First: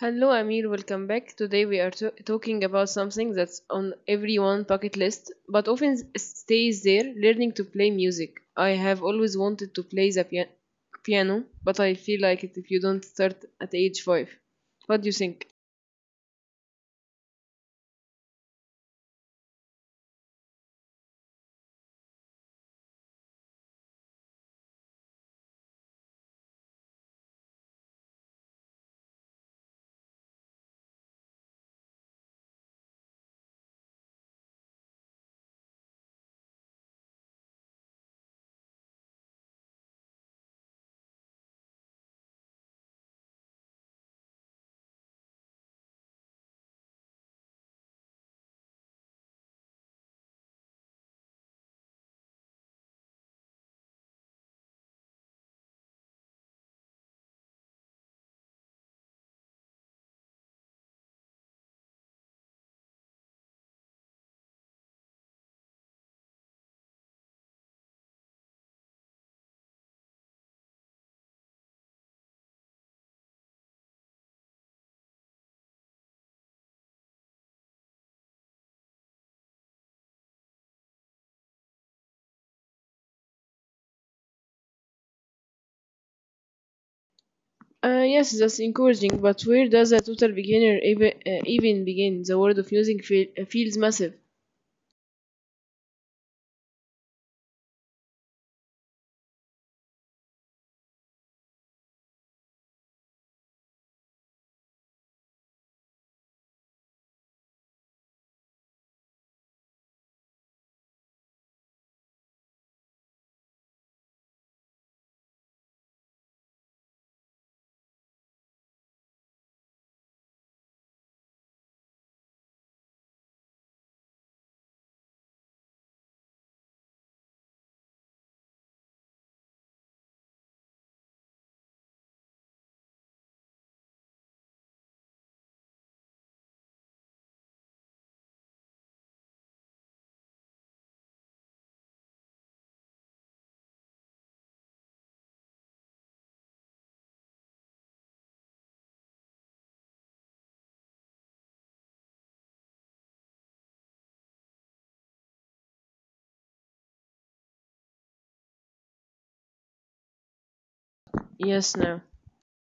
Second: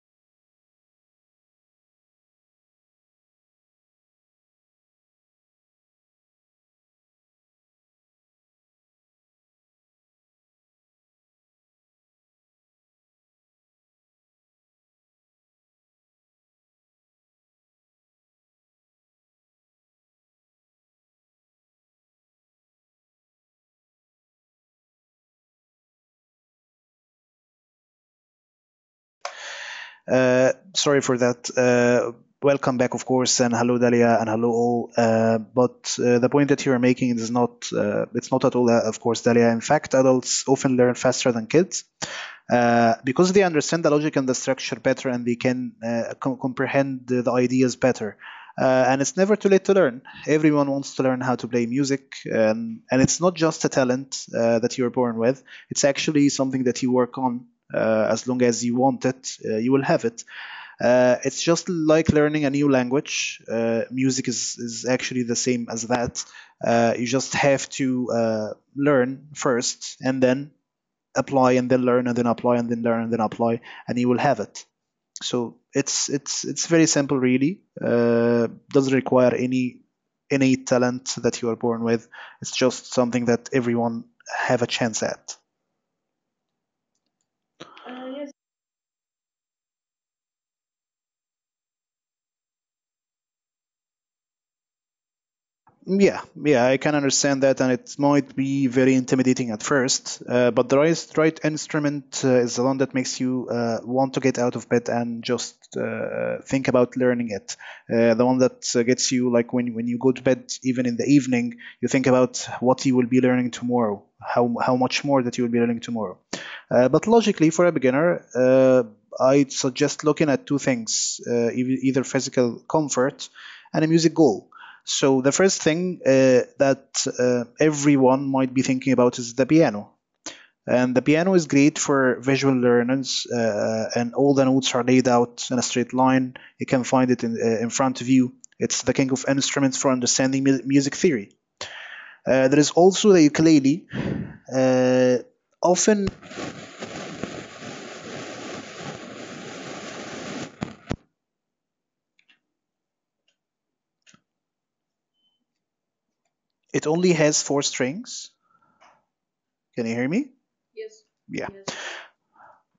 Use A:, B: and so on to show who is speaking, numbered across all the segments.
A: Hello, Amir. Welcome back. Today we are talking about something that's on everyone's bucket list, but often stays there learning to play music. I have always wanted to play the piano, but I feel like it if you don't start at age 5. What do you think?
B: Sorry for that. Welcome back, of course, and hello, Dalia, and hello all. But the point that you are making is not at all, of course, Dalia. In fact, adults often learn faster than kids because they understand the logic and the structure better, and they can comprehend the ideas better. And it's never too late to learn. Everyone wants to learn how to play music, and it's not just a talent that you're born with. It's actually something that you work on. As long as you want it, you will have it. It's just like learning a new language. Music is actually the same as that. You just have to learn first, and then apply, and then learn, and then apply, and then learn, and then apply, and you will have it. So it's very simple really. Doesn't require any innate talent that you are born with. It's just something that everyone have a chance at.
A: Yes, that's encouraging, but where does a total beginner even begin? The world of music feels massive.
B: Yeah, yeah, I can understand that, and it might be very intimidating at first. But the right instrument is the one that makes you want to get out of bed and just think about learning it. The one that gets you, like when you go to bed, even in the evening, you think about what you will be learning tomorrow, how much more that you will be learning tomorrow. But logically, for a beginner, I'd suggest looking at two things: either physical comfort and a music goal. So the first thing that everyone might be thinking about is the piano. And the piano is great for visual learners, and all the notes are laid out in a straight line. You can find it in front of you. It's the king of instruments for understanding music theory. There is also the ukulele. Uh, often it only has four strings. Can you hear me? Yeah.
A: Yes,
B: Yes.
A: now.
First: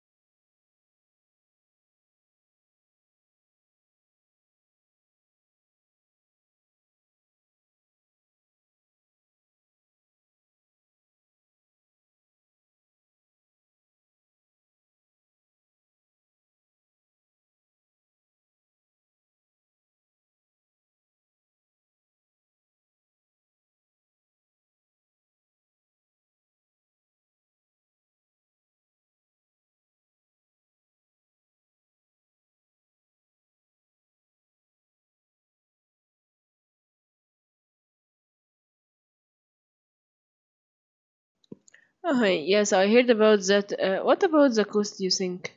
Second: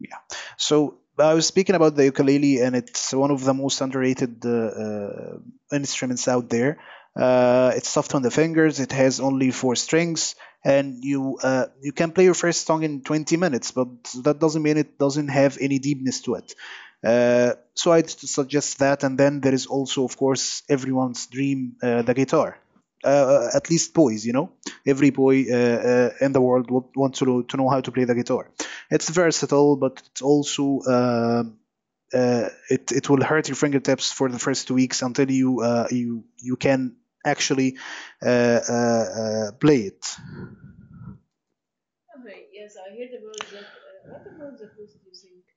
B: Yeah. So I was speaking about the ukulele, and it's one of the most underrated instruments out there. It's soft on the fingers. It has only four strings, and you can play your first song in 20 minutes. But that doesn't mean it doesn't have any deepness to it. So I'd suggest that. And then there is also, of course, everyone's dream, the guitar. At least boys, you know, every boy in the world would want to know how to play the guitar. It's versatile, but it's also it will hurt your fingertips for the first 2 weeks until you can actually uh, uh, play it.
A: Oh, yes, I heard about that. What about the cost, you think?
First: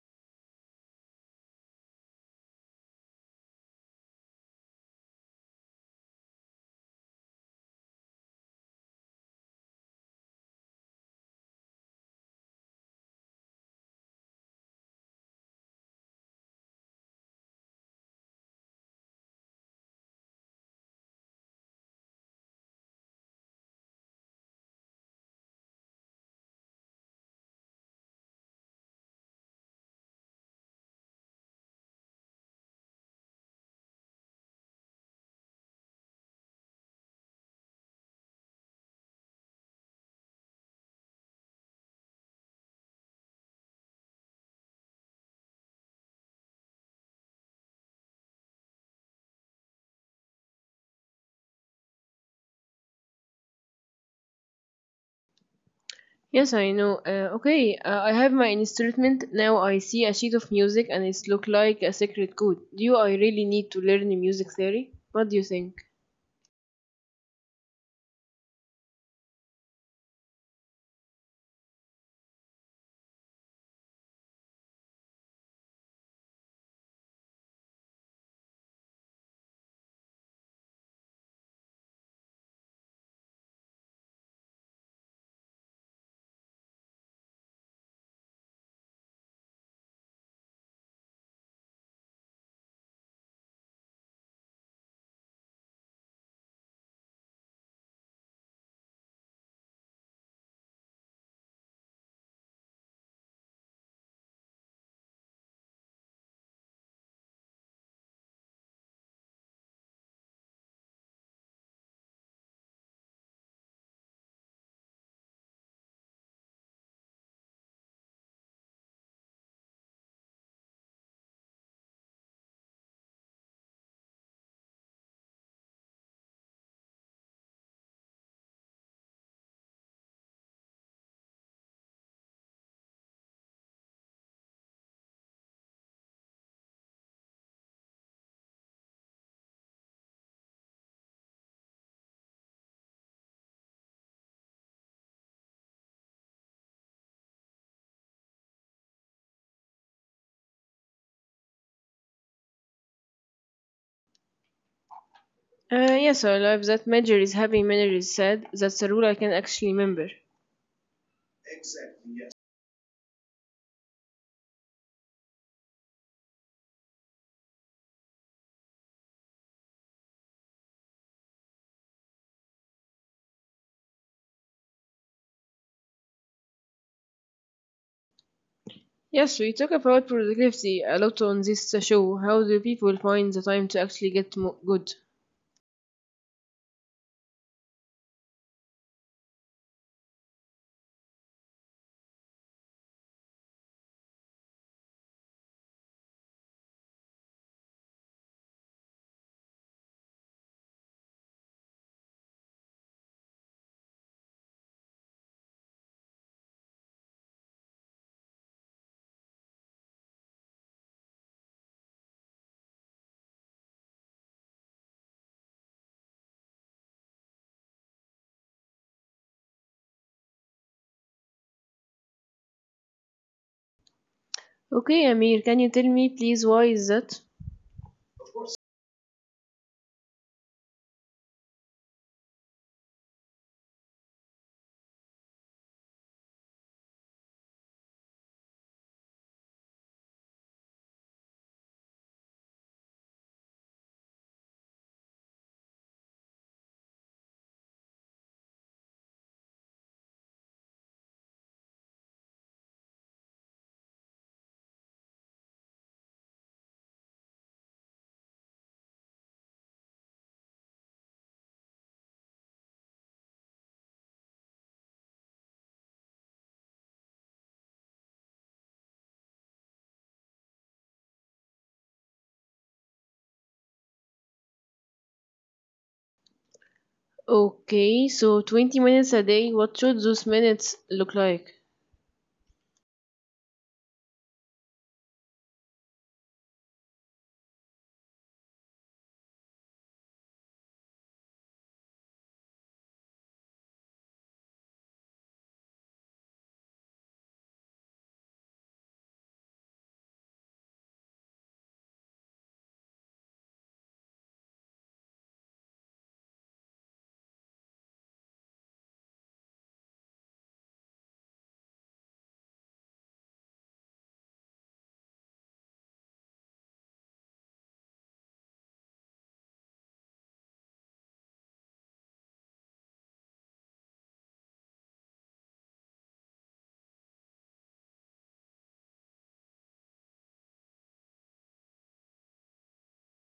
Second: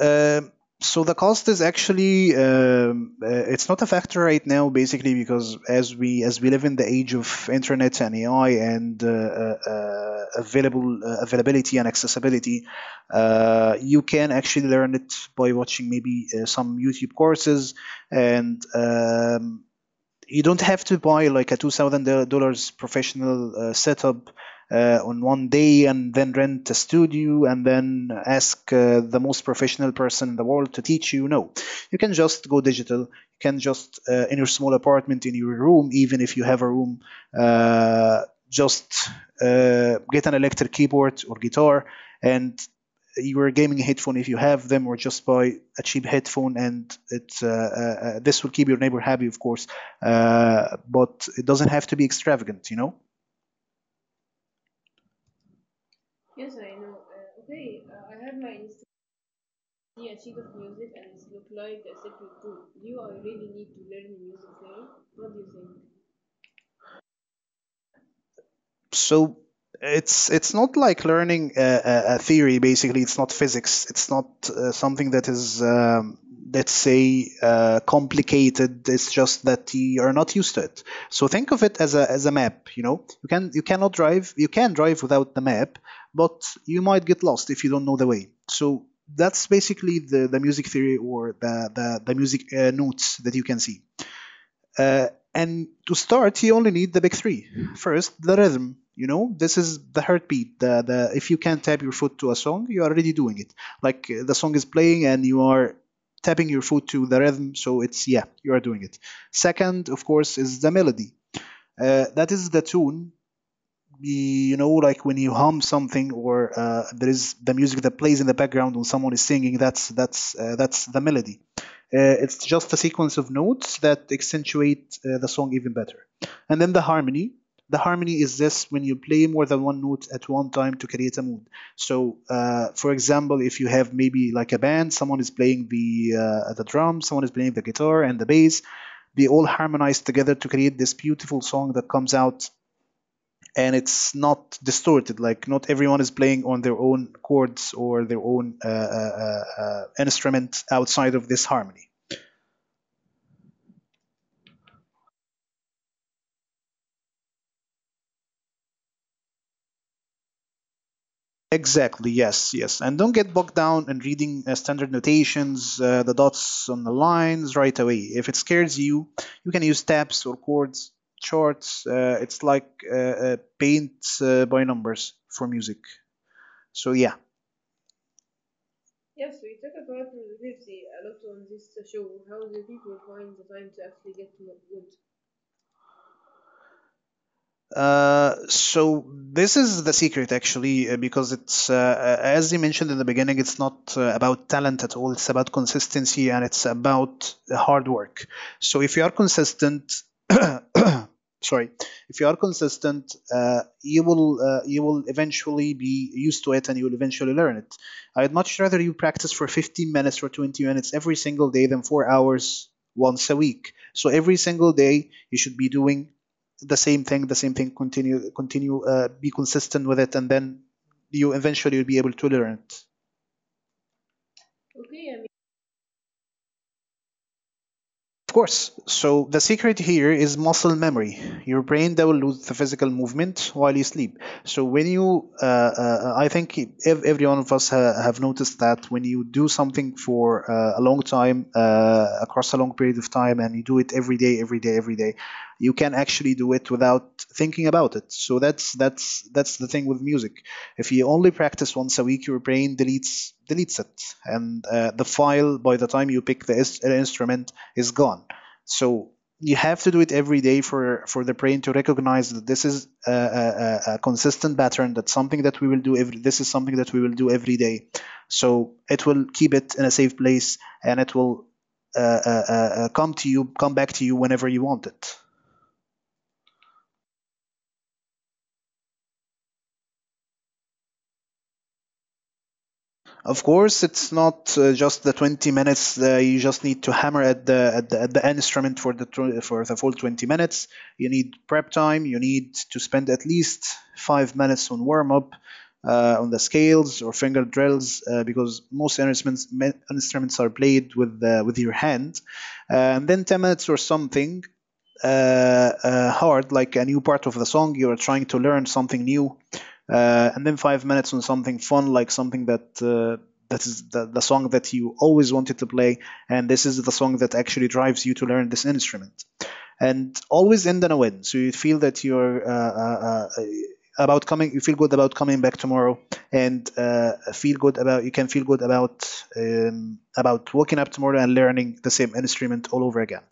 B: Um, so the cost is actually it's not a factor right now, basically, because as we live in the age of internet and AI, and available availability and accessibility, you can actually learn it by watching maybe some YouTube courses, and you don't have to buy like a $2000 professional setup on one day and then rent a studio and then ask the most professional person in the world to teach you. No, you can just go digital. You can just in your small apartment in your room, even if you have a room, uh, just get an electric keyboard or guitar, and your gaming headphone if you have them, or just buy a cheap headphone, and it this will keep your neighbor happy, of course, but it doesn't have to be extravagant, you know.
A: Yes, I know. Okay, I have my instrument now. I see a sheet of music, and it's look like a secret code. Do I really need to learn music theory? What do you think?
B: So it's not like learning theory. Basically, it's not physics. It's not something that is let's say complicated. It's just that you are not used to it. So think of it as a map. You know, you cannot drive. You can drive without the map, but you might get lost if you don't know the way. So that's basically the music theory, or the music notes that you can see. Uh, and to start, you only need the big three. First, the rhythm. You know, this is the heartbeat. The If you can tap your foot to a song, you are already doing it. Like the song is playing and you are tapping your foot to the rhythm, so it's yeah, you are doing it. Second, of course, is the melody. That is the tune, you know, like when you hum something, or there is the music that plays in the background when someone is singing, that's that's the melody. It's just a sequence of notes that accentuate the song even better. And then the harmony. The harmony is this when you play more than one note at one time to create a mood. So, for example, if you have maybe like a band, someone is playing the drums, someone is playing the guitar and the bass, they all harmonize together to create this beautiful song that comes out, and it's not distorted. Like not everyone is playing on their own chords or their own instrument outside of this harmony.
A: Yes, I love that major is happy, minor is sad. That's a rule I can actually remember.
B: Exactly. Yes. Yes. And don't get bogged down in reading standard notations, the dots on the lines right away. If it scares you, you can use tabs or chords charts. It's like paint by numbers for music. So yeah.
A: Yes, we talk about productivity a lot on this show. How do people find the time to actually get good?
B: So this is the secret, actually, because it's as you mentioned in the beginning, it's not about talent at all, it's about consistency and it's about hard work. So if you are consistent, sorry, if you are consistent, you will eventually be used to it, and you will eventually learn it. I'd much rather you practice for 15 minutes or 20 minutes every single day than 4 hours once a week. So every single day you should be doing the same thing, continue, continue, be consistent with it, and then you eventually will be able to learn it.
A: Okay, Amir, can you tell me please why is that?
B: Of course. So the secret here is muscle memory. Your brain downloads the physical movement while you sleep. So when I think every one of us have noticed that when you do something for a long time, across a long period of time, and you do it every day, every day, every day, you can actually do it without thinking about it. So that's the thing with music. If you only practice once a week, your brain deletes it, and the file by the time you pick the instrument is gone. So you have to do it every day for the brain to recognize that this is a consistent pattern. That's something that we will do every. This is something that we will do every day. So it will keep it in a safe place, and it will uh, uh, uh, come to you, come back to you whenever you want it.
A: Okay, so 20 minutes a day. What should those minutes look like?
B: Of course, it's not just the 20 minutes. You just need to hammer at at the instrument for the for the full 20 minutes. You need prep time. You need to spend at least 5 minutes on warm up, on the scales or finger drills, because most instruments are played with your hand. And then 10 minutes or something uh, hard, like a new part of the song. You're trying to learn something new. And then 5 minutes on something fun, like something that that is the song that you always wanted to play, and this is the song that actually drives you to learn this instrument. And always end on a win, so you feel that you feel good about coming back tomorrow, and feel good about you can feel good about waking up tomorrow and learning the same instrument all over again.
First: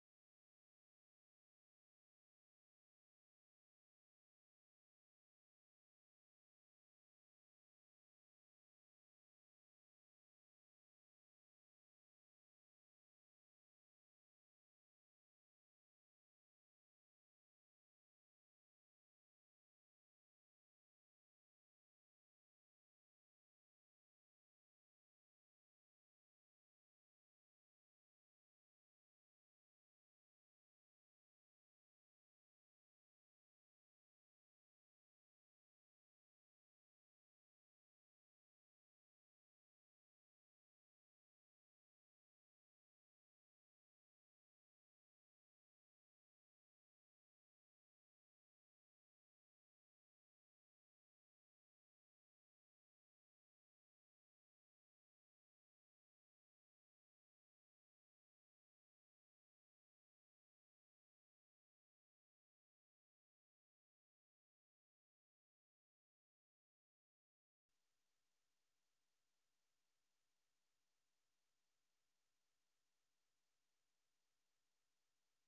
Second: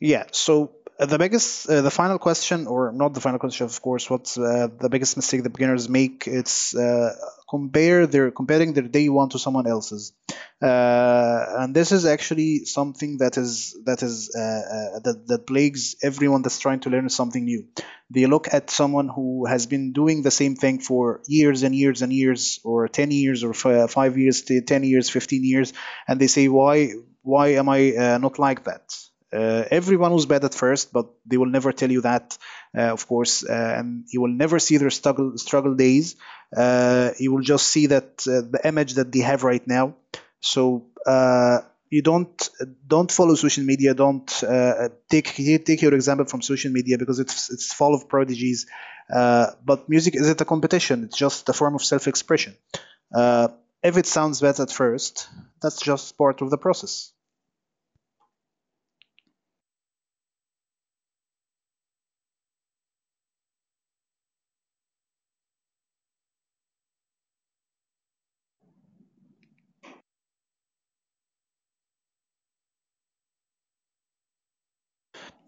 B: Yeah. So the final question, or not the final question, of course. What's the biggest mistake the beginners make? It's compare their comparing their day one to someone else's, and this is actually something that is that plagues everyone that's trying to learn something new. They look at someone who has been doing the same thing for years and years and years, or 10 years, or 5 years, 10 years, 15 years, and they say, why am I not like that? Everyone was bad at first, but they will never tell you that, and you will never see their struggle days. You will just see that the image that they have right now. So you don't follow social media, don't take your example from social media because it's full of prodigies, but music isn't a competition, it's just a form of self-expression. uh, if it sounds bad at first, that's just part of the process.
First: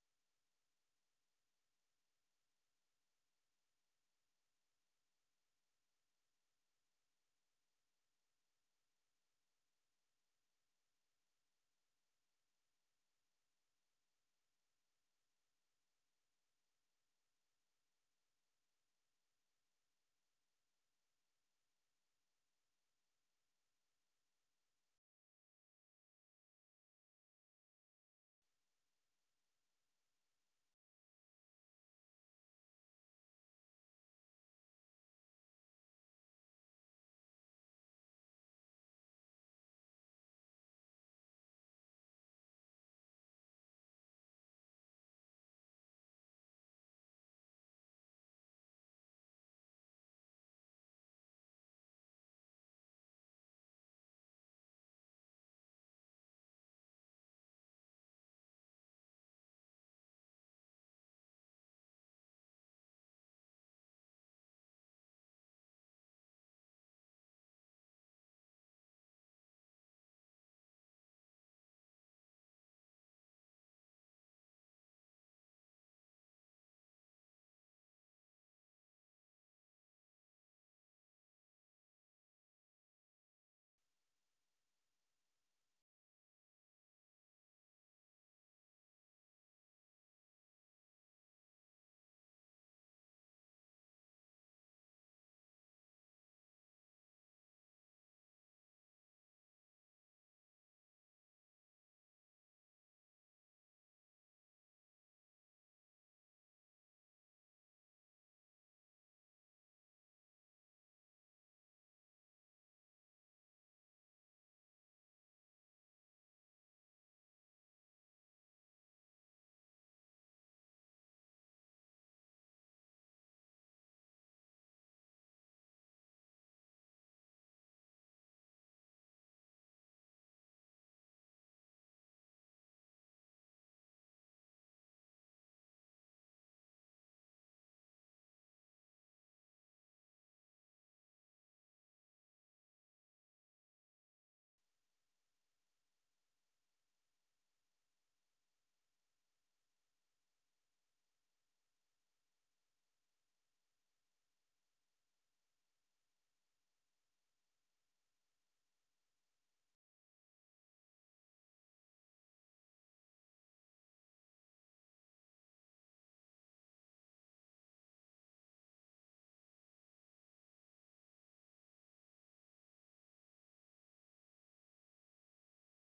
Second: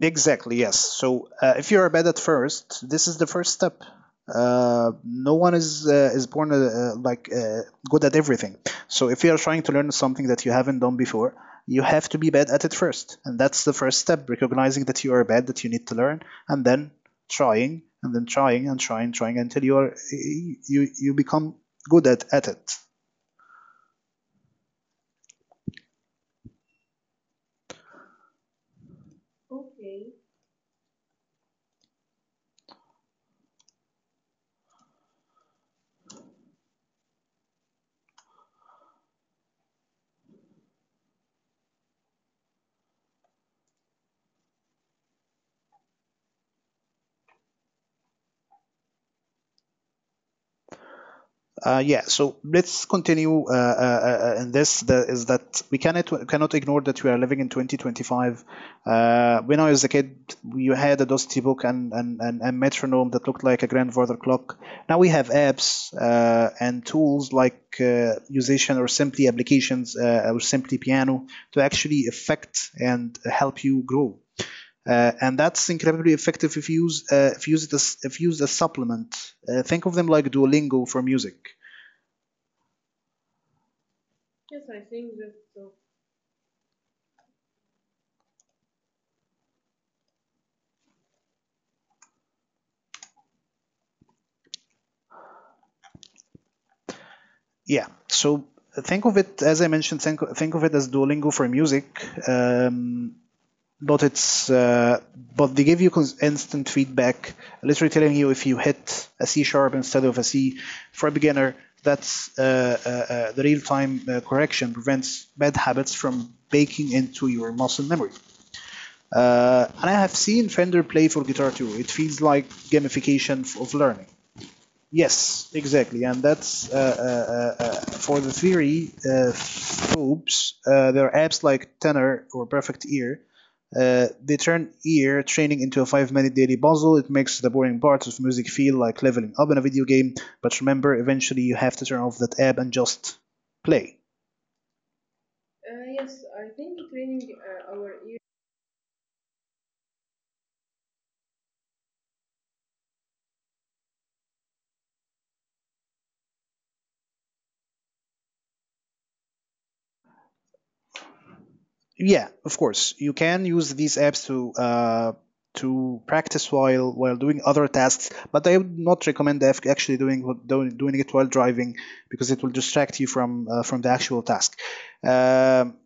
B: Exactly, yes. So if you're a bad at first, this is the first step. No one is born good at everything. So if you are trying to learn something that you haven't done before, you have to be bad at it first, and that's the first step. Recognizing that you are bad, that you need to learn, and then trying, and then trying, and trying, trying until you are you you become good at it. Yeah, so let's continue in this. The, is that we cannot ignore that we are living in 2025. When I was a kid, we had a Dosti book and a metronome that looked like a grandfather clock. Now we have apps and tools like musician or simply applications, or simply piano to actually affect and help you grow. And that's incredibly effective if you use it as if used as supplement. Think of them like Duolingo for music. Yeah, so think of it as I mentioned, think of it as Duolingo for music. But it's but they give you instant feedback, literally telling you if you hit a C sharp instead of a C. For a beginner, that's the real-time correction prevents bad habits from baking into your muscle memory. And I have seen Fender Play for guitar too. It feels like gamification of learning. Yes, exactly, and that's for the theory phobes. There are apps like Tenor or Perfect Ear. They turn ear training into a five-minute daily puzzle. It makes the boring parts of music feel like leveling up in a video game. But remember, eventually you have to turn off that app and just play. Yeah, of course, you can use these apps to practice while doing other tasks, but I would not recommend actually doing doing it while driving, because it will distract you from the actual task. Um,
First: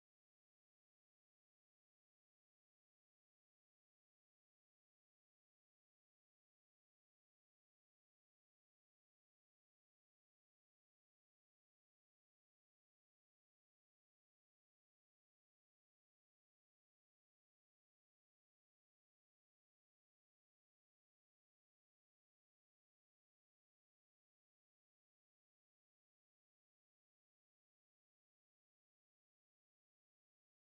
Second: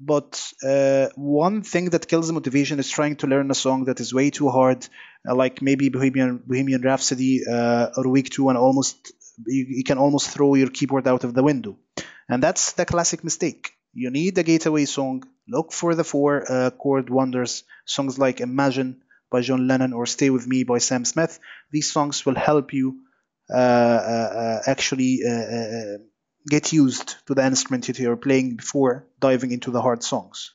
B: but One thing that kills motivation is trying to learn a song that is way too hard, like maybe Bohemian Rhapsody or Week Two, and almost you can almost throw your keyboard out of the window. And that's the classic mistake. You need a gateway song. Look for the four chord wonders. Songs like Imagine by John Lennon or Stay With Me by Sam Smith. These songs will help you actually get used to the instrument that you're playing before diving into the hard songs.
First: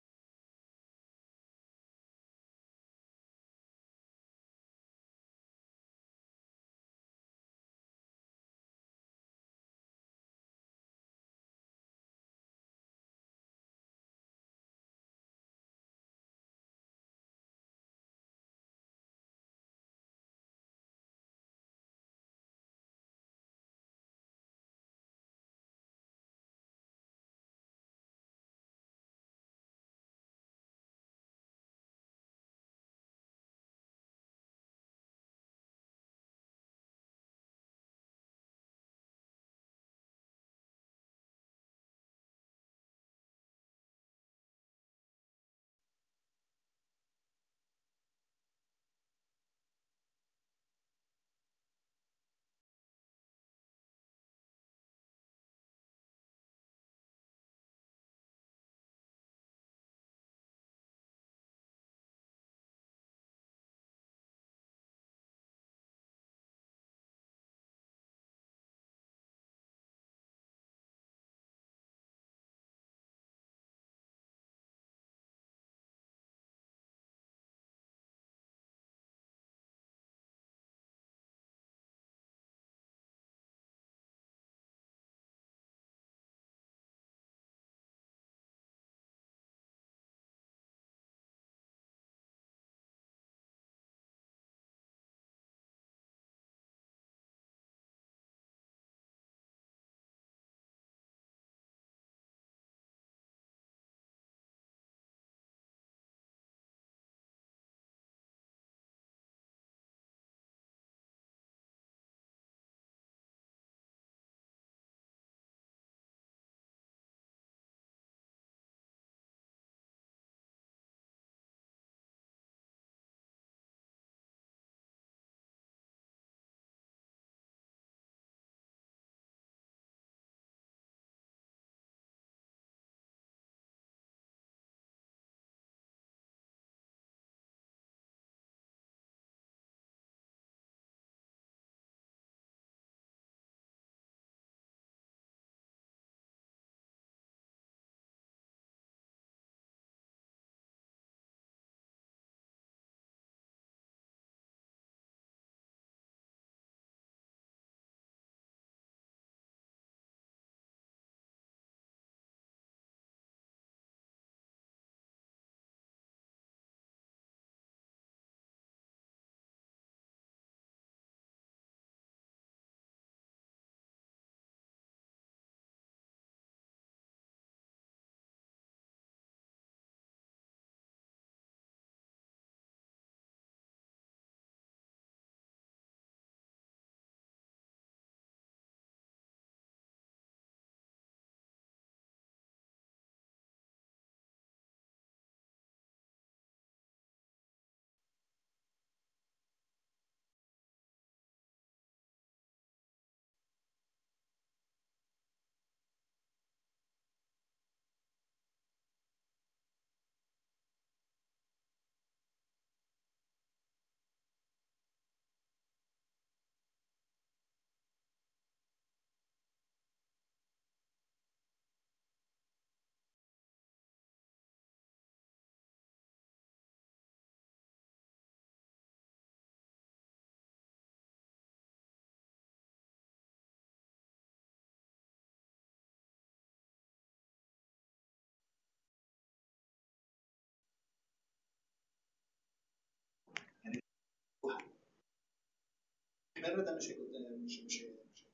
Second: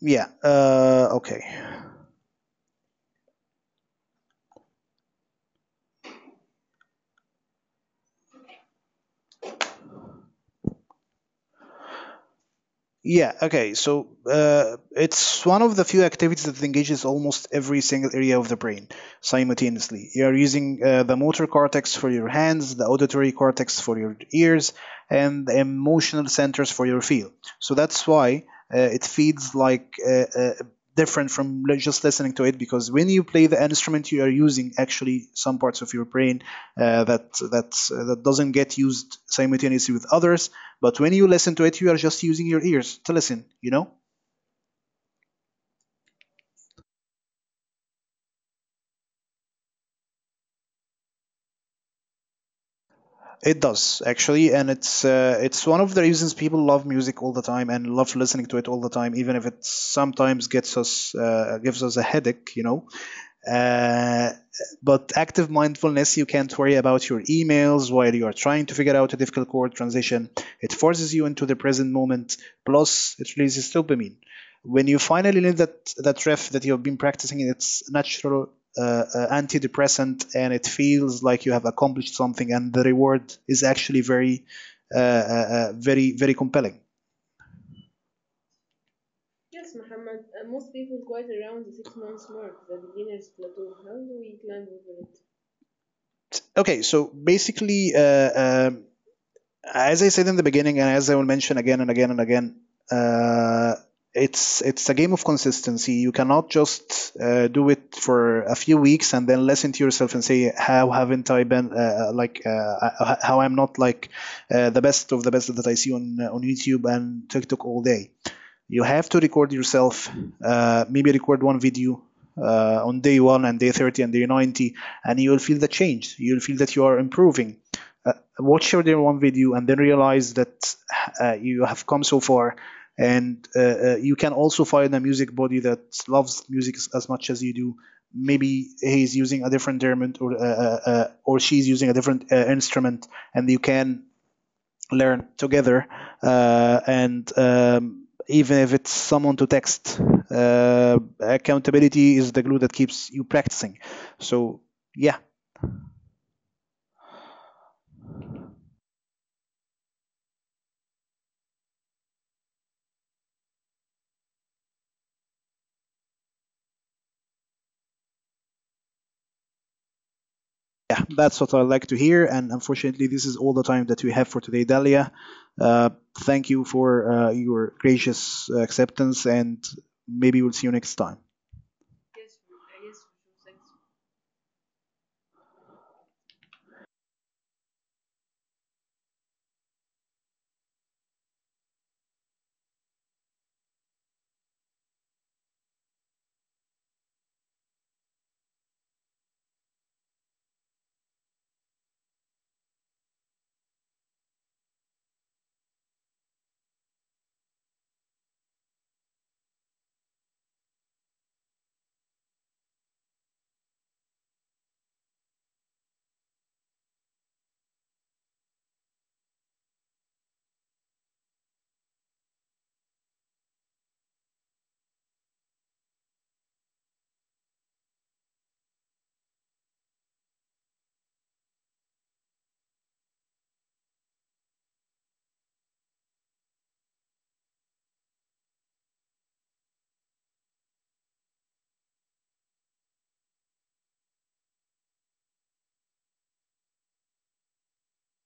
B: Yeah, okay. Yeah, okay. So it's one of the few activities that engages almost every single area of the brain simultaneously. You are using the motor cortex for your hands, the auditory cortex for your ears, and the emotional centers for your feel. So that's why it feels like different from just listening to it, because when you play the instrument, you are using actually some parts of your brain that doesn't get used simultaneously with others. But when you listen to it, you are just using your ears to listen, you know? It does actually, and it's one of the reasons people love music all the time and love listening to it all the time, even if it sometimes gets us gives us a headache, you know. Uh, but active mindfulness, you can't worry about your emails while you are trying to figure out a difficult chord transition. It forces you into the present moment. Plus, it releases dopamine. When you finally leave that riff that you have been practicing, it's natural antidepressant, and it feels like you have accomplished something, and the reward is actually very, very compelling. Okay, so basically, as I said in the beginning, and as I will mention again and again and again, uh, it's a game of consistency. You cannot just do it for a few weeks and then listen to yourself and say, "How haven't I been like? How I'm not like the best of the best that I see on YouTube and TikTok all day." You have to record yourself, maybe record one video on day one and day 30 and day 90, and you will feel the change, you will feel that you are improving. uh, Watch your day one video and then realize that you have come so far. And you can also find a music buddy that loves music as much as you do. Maybe he's using a different instrument, or she's using a different instrument, and you can learn together. And Even if it's someone to text, accountability is the glue that keeps you practicing. So yeah. Yeah, that's what I like to hear, and unfortunately this is all the time that we have for today, Dalia. uh, Thank you for your gracious acceptance, and maybe we'll see you next time.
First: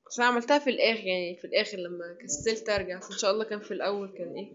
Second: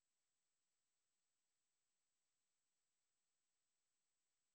A: بس أنا عملتها في الآخر يعني في الآخر لما كسلت أرجع، بس إن شاء الله كان في الأول كان إيه